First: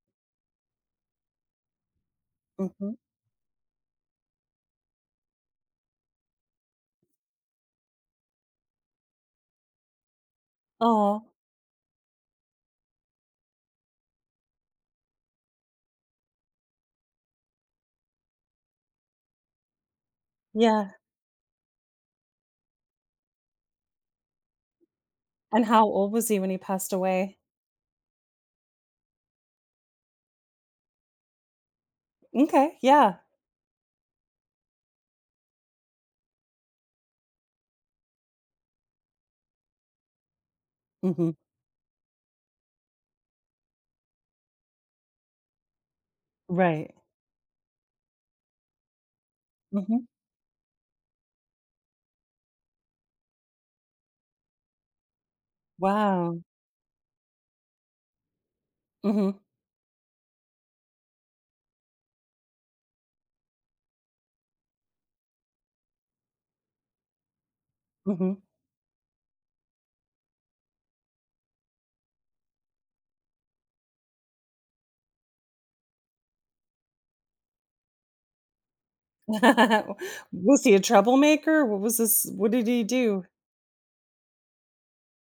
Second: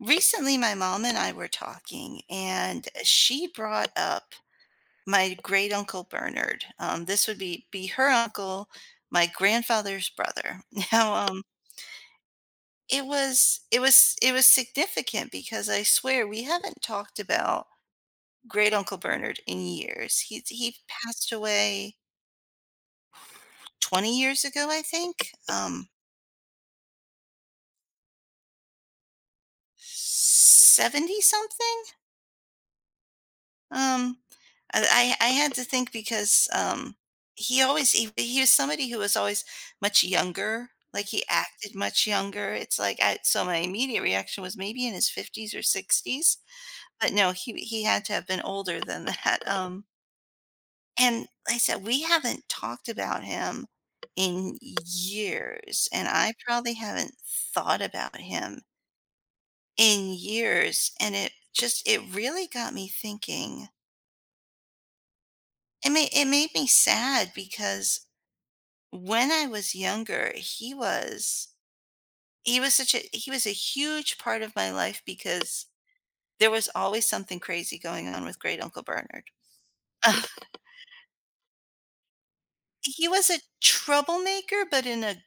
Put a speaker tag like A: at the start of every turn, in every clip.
A: Recently, my mom and I were talking, and
B: Mhm.
A: she brought up my great uncle Bernard. This would be her uncle, my grandfather's brother. Now,
B: Aw,
A: it was it was significant because I swear we haven't talked about great uncle Bernard in years. He
B: yeah,
A: passed away 20 years ago, I think.
B: and how old was he when he passed away?
A: 70 something.
B: Okay, yeah.
A: Um, I had to think because, he always he was somebody who was always much younger, like, he
B: Mhm.
A: acted much younger. It's like, I so my immediate reaction was maybe in his 50s or 60s,
B: Right.
A: but no, he had to have been older than that,
B: Mhm.
A: and like I said, we haven't talked about him in years, and I
B: Wow.
A: probably haven't thought about him
B: Mhm,
A: in years, and it really got me thinking. It made me sad because
B: mhm.
A: when I was younger, he was such a he was a huge part of my life because there was always something crazy going on with Great Uncle Bernard.
B: Was he a troublemaker? What was this what did he
A: He
B: do?
A: was a troublemaker, but in a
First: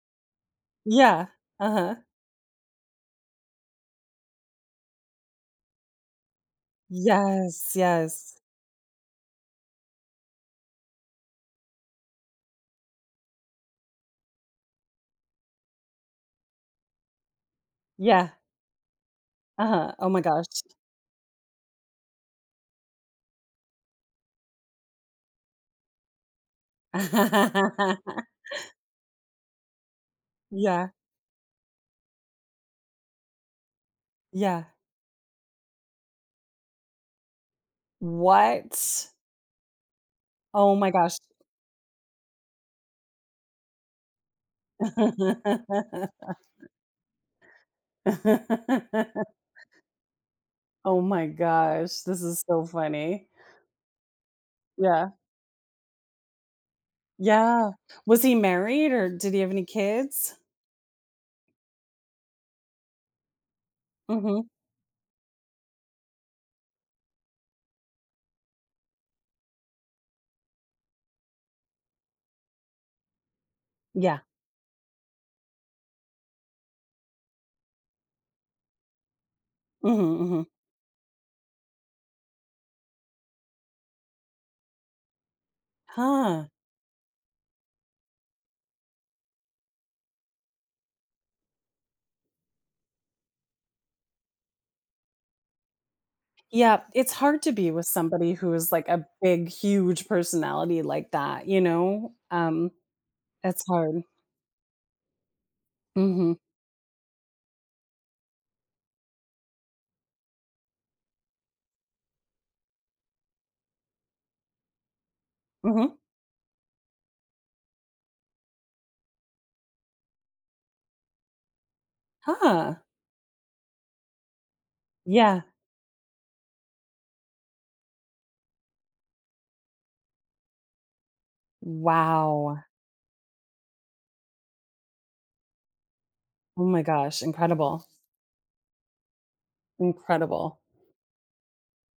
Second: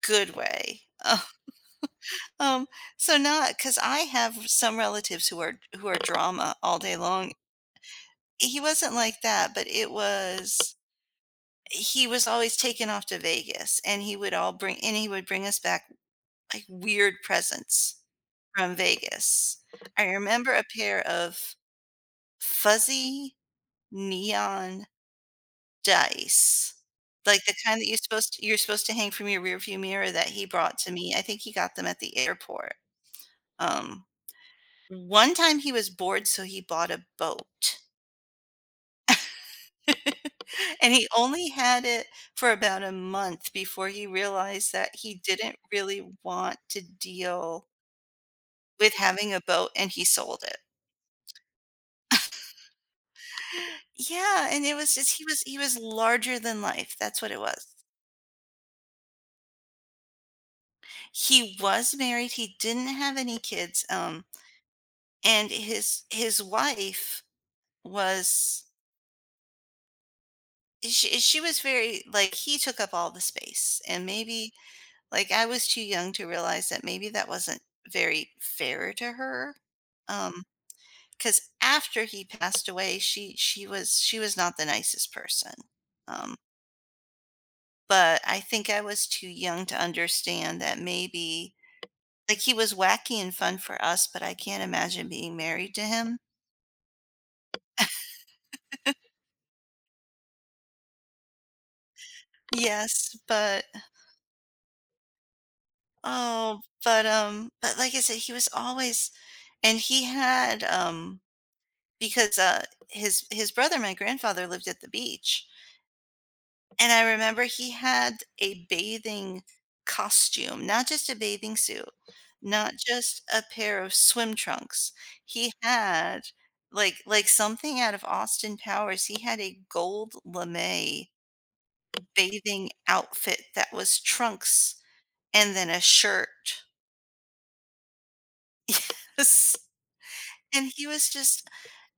A: good way.
B: Yeah. Uh-huh.
A: Um, so not because I have some relatives who are drama all day long.
B: Yes, yes.
A: He wasn't like that, but it was he was always taken off to Vegas and he would bring us back, like, weird presents
B: Yeah.
A: from Vegas.
B: Uh-huh.
A: I
B: Oh my gosh.
A: remember a pair of fuzzy neon dice, like, the kind that you're supposed to hang from your rearview mirror that he brought
B: Yeah,
A: to me. I think he got them at the airport. Um,
B: yeah.
A: one time he was bored, so he bought a boat,
B: What? Oh my
A: and he
B: gosh.
A: only had it for about a month before he realized that he didn't really want to deal with having a boat, and he sold it.
B: Oh my gosh, this is so funny.
A: Yeah, and it was
B: Yeah.
A: just he was larger than life. That's what it was.
B: Yeah. Was he married or did he have any kids?
A: He was married. He didn't have any kids.
B: Mhm.
A: And his wife was she was very he took up all the space, and
B: Yeah.
A: maybe I was too young to realize that maybe that wasn't very fair to her.
B: Mhm,
A: Um,
B: mhm.
A: because after he passed away, she was not the nicest person. Um,
B: Huh.
A: But I think I was too young to understand that maybe, like, he was wacky and fun for us, but I can't imagine being married to him.
B: Yeah, it's hard to be with somebody who is like a big, huge personality like that.
A: Yes, but
B: That's hard. Mhm,
A: oh, but like I said, he was always and he had, because, his brother, my grandfather, lived at the beach.
B: mhm.
A: And I remember he had a bathing costume, not just a bathing suit, not
B: Huh.
A: just a pair of swim trunks.
B: Yeah.
A: He had like something out of Austin Powers. He had a gold lame
B: Wow.
A: bathing outfit that was trunks and then a shirt.
B: Oh my gosh, incredible, incredible.
A: And he was just,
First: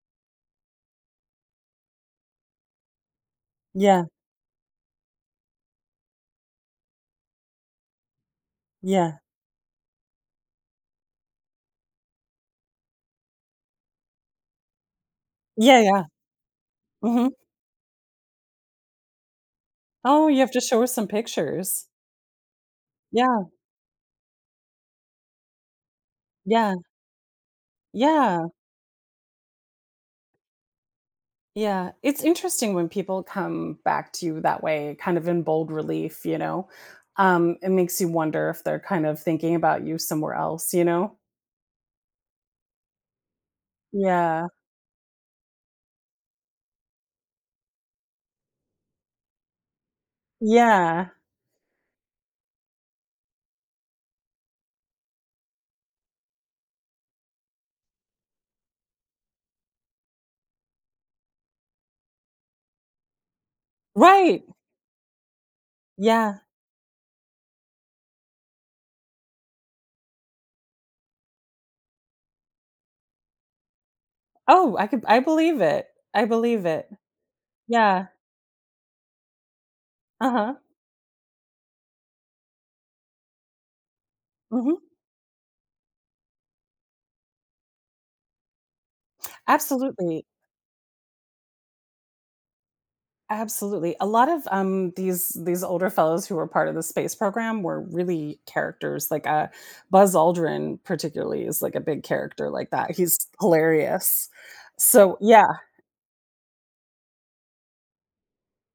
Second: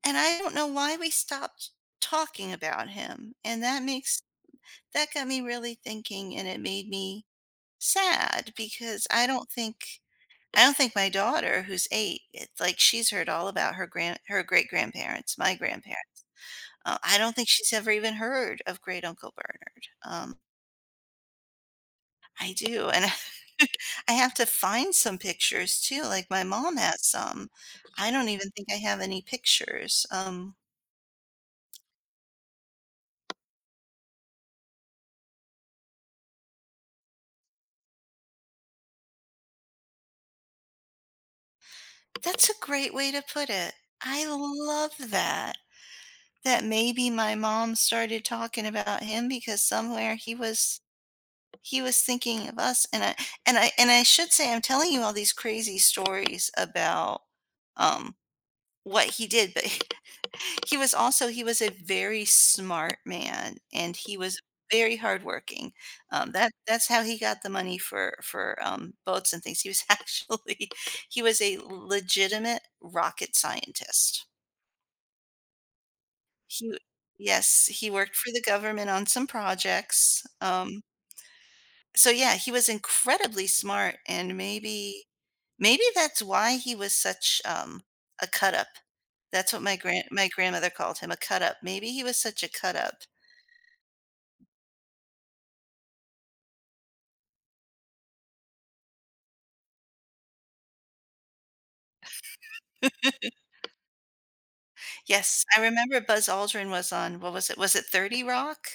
A: and I don't know why we stopped talking about him. And that
B: Yeah,
A: makes That got me really thinking and it made me sad because
B: yeah.
A: I don't think my daughter, who's eight, it's like she's heard all about her grand her great grandparents, my
B: Yeah, yeah.
A: grandparents. I
B: Mhm.
A: don't think she's ever even heard of Great Uncle Bernard.
B: Oh, you have to show us some pictures.
A: I do, and
B: Yeah,
A: I have to find some pictures too. Like my
B: yeah,
A: mom has some. I don't
B: yeah.
A: even think I have any pictures.
B: Yeah, it's interesting when people come back to you that way, kind of in bold relief, you know? It makes you wonder if they're kind of thinking about you somewhere else?
A: That's a great way to put it. I
B: Yeah.
A: love that. That maybe my mom started talking about him because somewhere he was,
B: Yeah.
A: he was thinking of us, and I should say I'm telling you all these crazy stories about, um, what he did, but he was a very smart man, and he was
B: Right.
A: very hardworking.
B: Yeah.
A: That's how he got the money for boats and things. He was actually he was a legitimate rocket scientist.
B: Oh, I believe it. I believe
A: He
B: it.
A: yes, he
B: Yeah.
A: worked for the government on some projects.
B: Uh-huh.
A: So yeah, he was incredibly smart and
B: Mhm.
A: maybe that's why he was such a cut up. That's what my
B: Absolutely.
A: grandmother called him, a cut up. Maybe he was such a cut up.
B: Absolutely. A lot of these older fellows who were part of the space program were really characters. Like Buzz Aldrin, particularly, is like a big character like that. He's hilarious. So
A: Yes,
B: yeah,
A: I remember Buzz Aldrin was on, what was it? Was it 30 Rock?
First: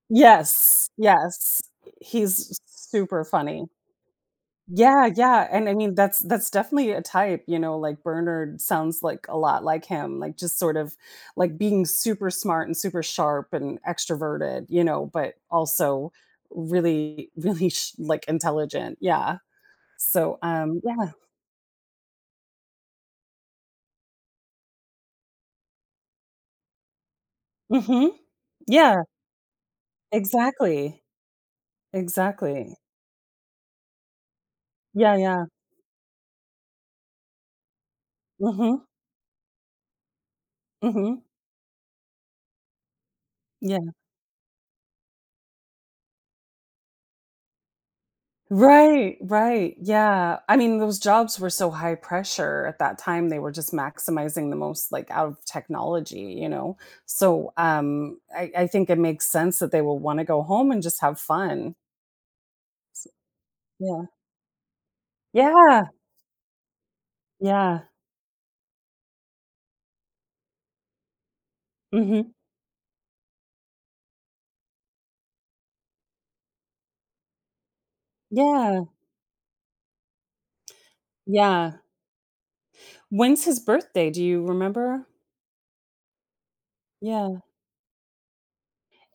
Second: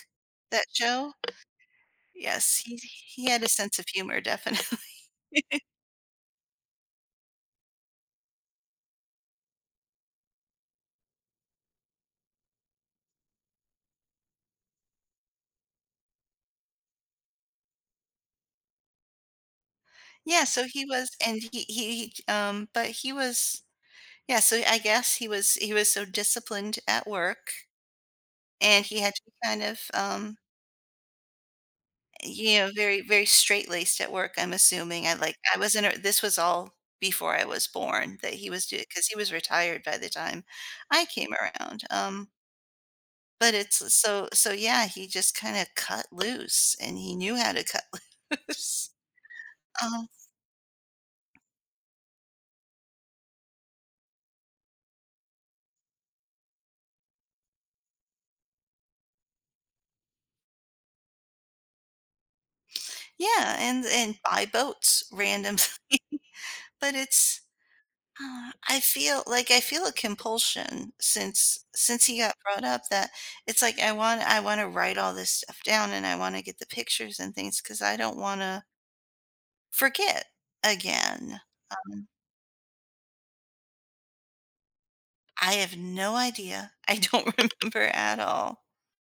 A: That
B: yes,
A: show?
B: yes,
A: Yes,
B: he's super
A: he had a
B: funny.
A: sense of humor definitely.
B: Yeah, yeah, and I mean, that's definitely a type, you know, like, Bernard sounds, like, a lot like him, like, just sort of, like, being super smart and super sharp and extroverted, you know, but also really, really, intelligent, yeah. So,
A: Yeah, so he
B: yeah.
A: was and he, but he was yeah, so I guess he was so disciplined at work
B: Mhm.
A: and he
B: Yeah,
A: had to be kind of,
B: exactly,
A: you know,
B: exactly.
A: very, very straight-laced at work, I'm assuming. I
B: Yeah,
A: like
B: yeah.
A: I wasn't a this was all before I was born that he was
B: Mhm,
A: doing because he was retired by the time I
B: mhm.
A: came around, but
B: Yeah.
A: it's so so yeah, he just kinda cut loose and he knew how to cut loose.
B: Right, right,
A: Um,
B: yeah. I mean, those jobs were so high pressure at that time, they were just maximizing the most, like, out of technology, you know? So, I think it makes sense that they will wanna go home and just have fun.
A: yeah,
B: Yeah.
A: and buy boats, random.
B: Yeah,
A: but it's
B: yeah.
A: I feel a compulsion since he
B: Mhm.
A: got brought up that it's like I want to write all this stuff down and I want to get the pictures and things because I don't want to
B: Yeah,
A: forget again.
B: yeah.
A: Um,
B: When's his birthday? Do you remember?
A: I have no idea. I don't
B: Yeah.
A: remember at all.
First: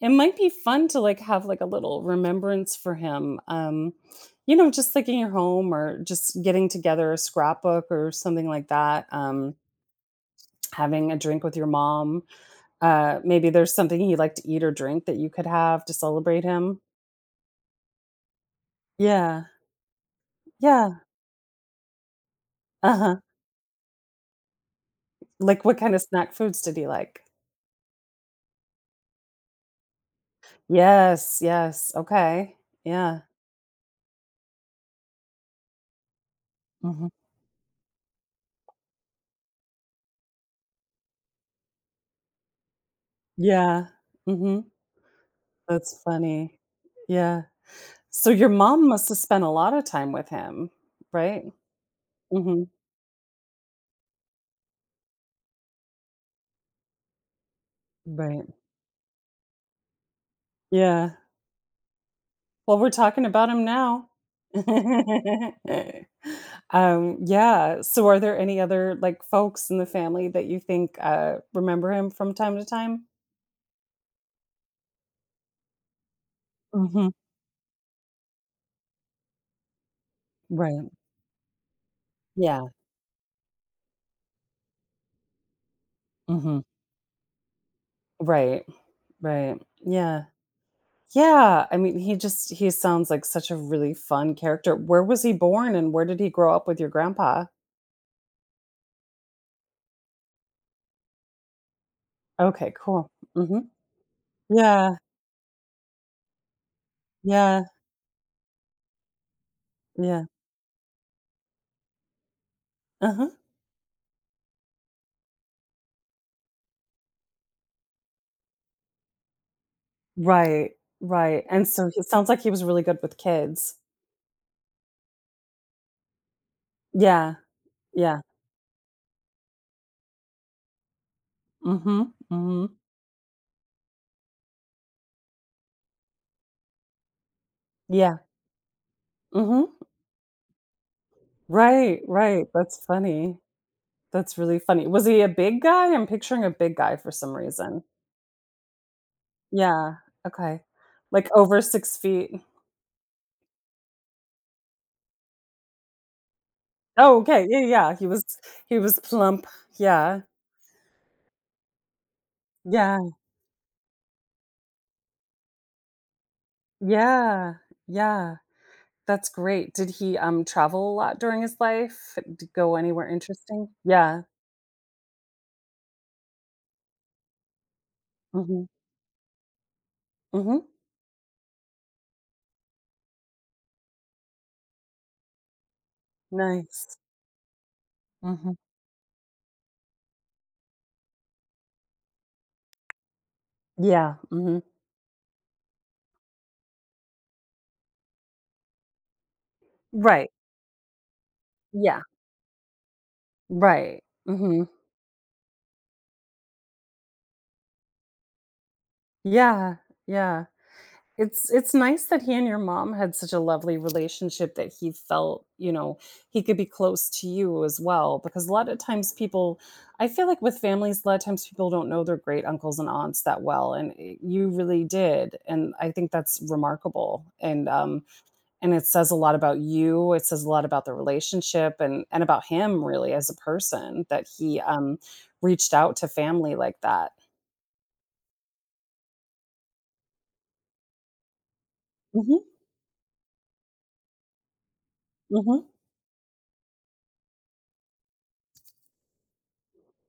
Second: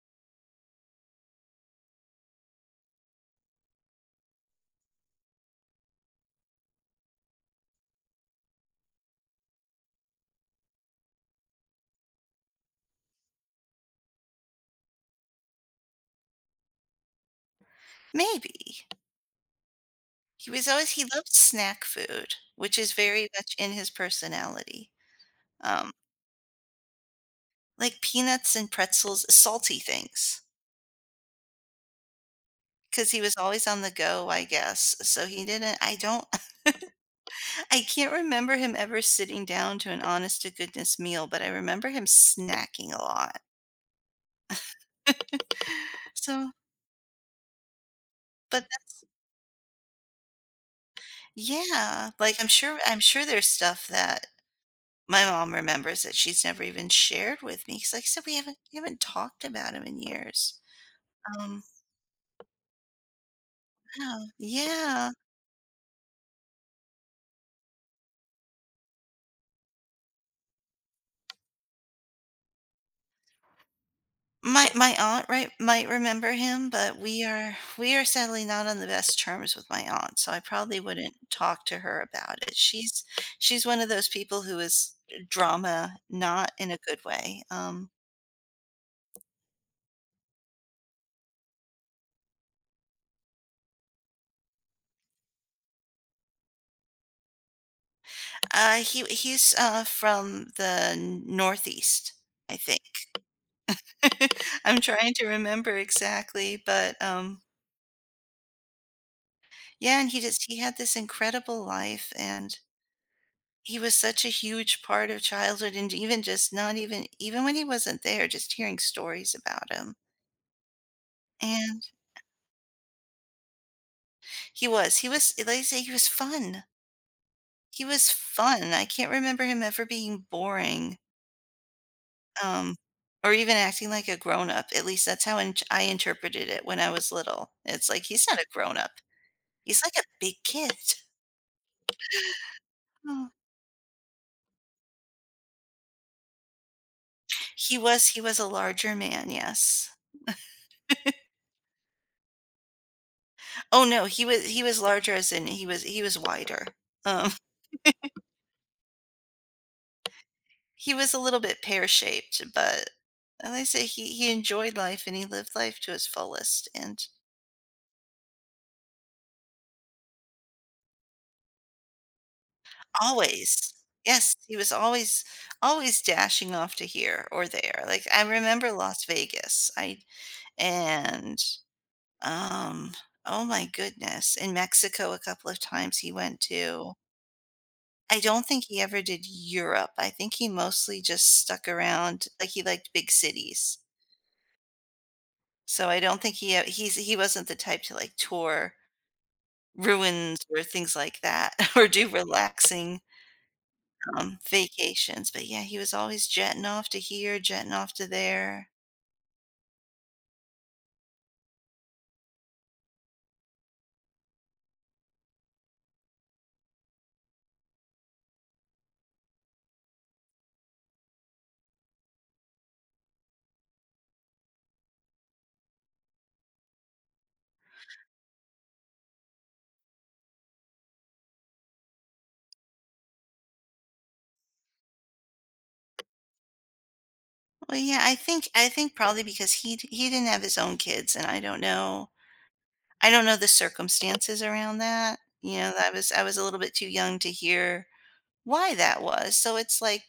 B: It might be fun to, like, have, like, a little remembrance for him, you know, just, like, in your home or just getting together a scrapbook or something like that, having a drink with your mom. Maybe there's something he liked to eat or drink that you could have to celebrate him.
A: Maybe
B: Yeah.
A: he was always,
B: Yeah.
A: he loved snack food, which is
B: Uh-huh.
A: very much in his personality,
B: Like, what
A: um,
B: kind of snack foods did he like?
A: like peanuts and pretzels, salty things
B: Yes, yes, okay.
A: because he
B: Yeah.
A: was always on the go, I guess. So he didn't.
B: Mhm.
A: I can't remember him ever sitting down to an honest to goodness meal, but I remember him snacking a lot.
B: Yeah. Mhm. That's
A: So,
B: funny. Yeah. So your
A: but
B: mom
A: that's
B: must have spent a lot of time with him, right?
A: yeah, like,
B: Mhm.
A: I'm sure there's stuff that my mom remembers that she's never even shared with me. Because, like I said,
B: Right.
A: we haven't talked about him in years.
B: Yeah.
A: Um,
B: Well, we're talking about him now.
A: yeah. Yeah.
B: Yeah. So are there any other, like, folks in the family that you think, remember him from time to time?
A: My aunt, right, might remember him, but
B: Mhm.
A: we are sadly not on the best terms with my aunt, so I probably
B: Right.
A: wouldn't talk to her about it.
B: Yeah.
A: She's one of those people who is drama, not
B: Mhm.
A: in a good way.
B: Right. Right. Yeah. Yeah. I mean, he just he sounds like such a really fun character. Where was he born and where did he grow up with your grandpa?
A: He he's from the Northeast, I
B: Okay,
A: think.
B: cool. Mhm.
A: I'm
B: Yeah.
A: trying to remember exactly, but
B: Yeah,
A: yeah, and
B: yeah,
A: he had this incredible life, and
B: uh-huh.
A: he was such a huge part of childhood and even when he wasn't there, just hearing stories about him.
B: Right, right, and
A: And
B: so it sounds like he was really good with kids.
A: he was like I say, he was fun.
B: Yeah,
A: He was
B: yeah,
A: fun. I can't remember him ever being boring,
B: mhm, mhm,
A: um, or even acting like a grown-up. At least that's how in I interpreted it when I was little. It's like,
B: yeah,
A: he's not a grown-up.
B: mhm,
A: He's like a big kid.
B: right, right, that's
A: Oh.
B: funny, that's really funny. Was he a big guy? I'm picturing a big guy for some reason.
A: He was a larger man, yes.
B: Yeah, okay, like over 6 feet?
A: Oh, no, he was larger as in he was wider.
B: Oh,
A: Um
B: okay, yeah, yeah, he was plump, yeah,
A: He was a little bit pear-shaped, but
B: yeah,
A: as I say he enjoyed life and he lived life to its fullest and
B: yeah, yeah, that's great. Did he, travel a lot during his life? D go anywhere interesting?
A: always.
B: Yeah.
A: Yes, he was always always dashing off to here or there. Like, I
B: Mhm.
A: remember Las Vegas. I
B: Mhm.
A: and, um, oh my goodness, in Mexico a couple of times he went to.
B: Nice.
A: I don't
B: Mhm.
A: think he ever did Europe. I think he mostly just stuck around, like, he liked big cities.
B: Yeah. Mhm.
A: So I don't think he, he wasn't the type to, like, tour
B: Right.
A: ruins or things like that, or
B: Yeah.
A: do relaxing,
B: Right. Mhm.
A: vacations, but yeah, he was always jetting off to here, jetting off to there.
B: Yeah. Yeah. It's nice that he and your mom had such a lovely relationship that he felt, you know, he could be close to you as well because a lot of times people I feel like with families a lot of times people don't know their great uncles and aunts that well and eh, you really did and I think that's remarkable and it says a lot about you. It says a lot about the relationship and about him really as a person that he, reached out to family like that.
A: Well, yeah, I think probably because he didn't have his own kids, and
B: Mhm,
A: I don't know the circumstances around that, you
B: mhm,
A: know, I was a little bit too young to hear why that was, so it's like,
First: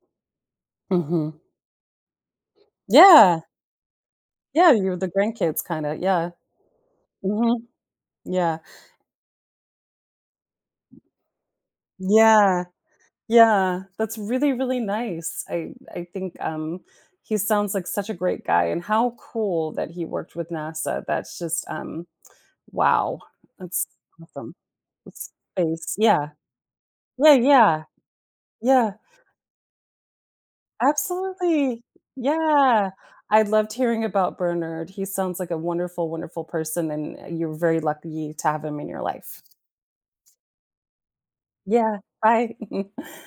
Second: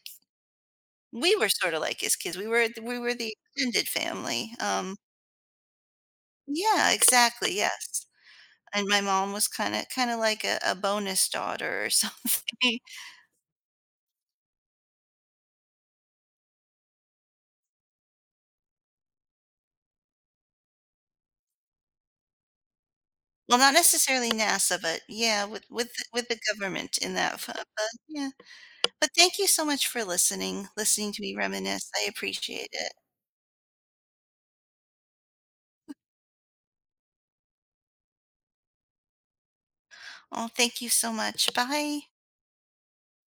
B: mhm.
A: we were sorta like his kids, we were the
B: Yeah,
A: extended family,
B: yeah,
A: um.
B: you're the grandkids kinda, yeah.
A: Yeah, exactly,
B: Mhm,
A: yes.
B: yeah.
A: And my mom was kinda like a bonus daughter or
B: Yeah,
A: something.
B: yeah, that's really, really nice. I think, he sounds like such a great guy, and how cool that he worked with NASA. That's just, wow.
A: Well, not
B: That's
A: necessarily
B: awesome.
A: NASA, but
B: With
A: yeah, with with
B: space,
A: with
B: yeah.
A: the government in
B: Yeah,
A: that fu
B: yeah,
A: but yeah.
B: yeah.
A: But thank you so much for listening to me
B: Absolutely.
A: reminisce, I appreciate
B: Yeah.
A: it.
B: I loved hearing about Bernard. He sounds like a wonderful, wonderful person, and you're very lucky to have him in your life.
A: Oh, thank you so much.
B: Yeah.
A: Bye.
B: Bye.